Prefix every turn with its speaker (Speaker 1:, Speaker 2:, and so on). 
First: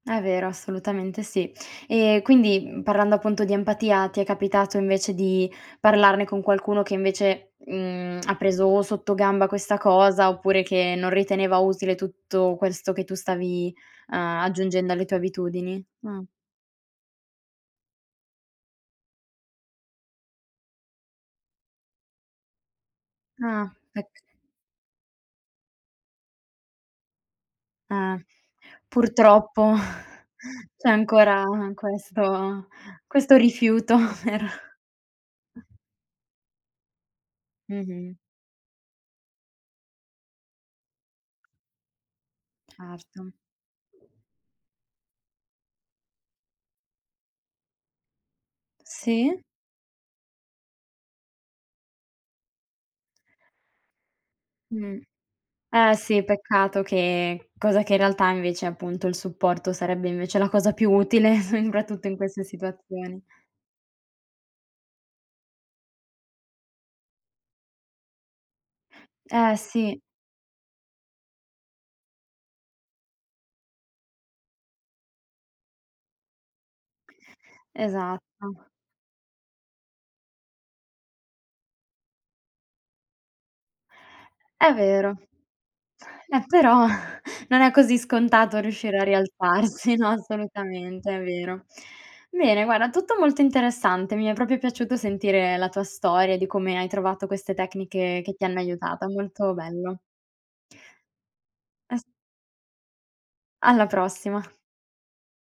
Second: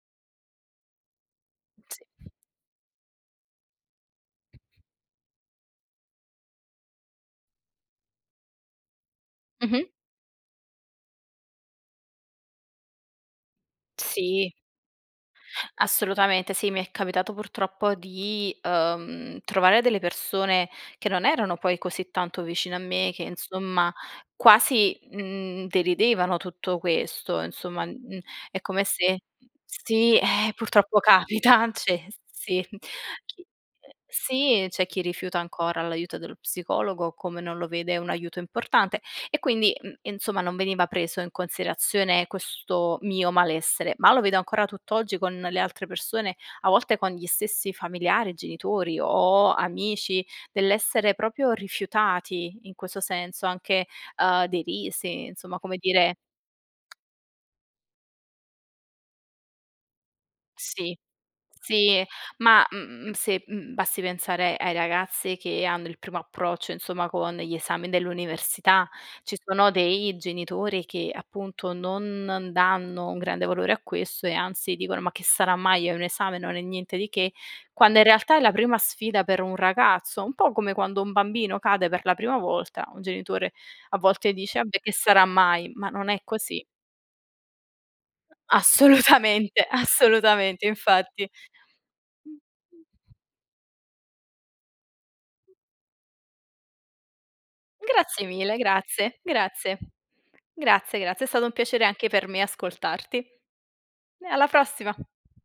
Speaker 1: È vero, assolutamente sì. Ehm, quindi, mhmm, parlando appunto di empatia, ti è capitato invece di parlarne con qualcuno che invece, mhmm, ha preso o sotto gamba questa
Speaker 2: Mh-mh.
Speaker 1: cosa oppure che non riteneva utile tutto questo che tu stavi, uhm,
Speaker 2: Sì.
Speaker 1: aggiungendo alle tue abitudini?
Speaker 2: Assolutamente sì, mi è capitato purtroppo di, uhm, trovare delle persone che non erano poi così tanto vicine a me, che
Speaker 1: Ah
Speaker 2: insomma
Speaker 1: ecc
Speaker 2: quasi, mhmm, deridevano tutto questo insomma,
Speaker 1: Eh
Speaker 2: mhmm, è come se
Speaker 1: purtroppo
Speaker 2: sì ,ehm,
Speaker 1: c'è
Speaker 2: purtroppo capita,
Speaker 1: ancora
Speaker 2: cioè s
Speaker 1: questo
Speaker 2: sì.
Speaker 1: questo rifiuto per
Speaker 2: Sì, c'è chi rifiuta ancora l'aiuto dello psicologo come non lo vede un
Speaker 1: Mh-mh.
Speaker 2: aiuto importante e quindi, mhmm, insomma non veniva preso in considerazione questo
Speaker 1: Certo.
Speaker 2: mio malessere. Ma lo vedo ancora tutt'oggi con le altre persone, a volte con gli stessi familiari, genitori
Speaker 1: Sì.
Speaker 2: o amici dell'essere proprio rifiutati in questo senso anche, uhm,
Speaker 1: Mh-mh.
Speaker 2: derisi, insomma come
Speaker 1: Ehm,
Speaker 2: dire
Speaker 1: sì, peccato che cosa che in realtà invece appunto il supporto sarebbe invece la cosa più
Speaker 2: Sì,
Speaker 1: utile
Speaker 2: sì,
Speaker 1: soprattutto in queste
Speaker 2: ma, mhmm,
Speaker 1: situazioni.
Speaker 2: se, mhmm, basti pensare ai ragazzi che hanno il primo approccio insomma con gli esami dell'università. Ci
Speaker 1: Ehm,
Speaker 2: sono
Speaker 1: sì.
Speaker 2: dei genitori che appunto, non danno un grande valore a questo e anzi dicono: "Ma che sarà mai? Hai un esame? Non è niente di che." Quando in realtà è la
Speaker 1: Esatto.
Speaker 2: prima sfida per un ragazzo, un po' come quando un bambino cade per la prima volta, un genitore a volte dice:
Speaker 1: È
Speaker 2: "Vabbè che
Speaker 1: vero.
Speaker 2: sarà mai?" Ma non è
Speaker 1: Ehm,
Speaker 2: così.
Speaker 1: però non è così scontato riuscire a
Speaker 2: Assolutamente,
Speaker 1: rialzarsi, no,
Speaker 2: assolutamente
Speaker 1: assolutamente, è
Speaker 2: infatti.
Speaker 1: vero. Bene, guarda, tutto molto interessante. Mi è proprio piaciuto sentire la tua storia di come hai trovato queste tecniche
Speaker 2: Grazie
Speaker 1: che ti
Speaker 2: mille,
Speaker 1: hanno aiutata.
Speaker 2: grazie,
Speaker 1: Molto
Speaker 2: grazie,
Speaker 1: bello.
Speaker 2: grazie, grazie è stato un piacere
Speaker 1: As
Speaker 2: anche per me ascoltarti.
Speaker 1: Alla
Speaker 2: Eh
Speaker 1: prossima.
Speaker 2: alla prossima.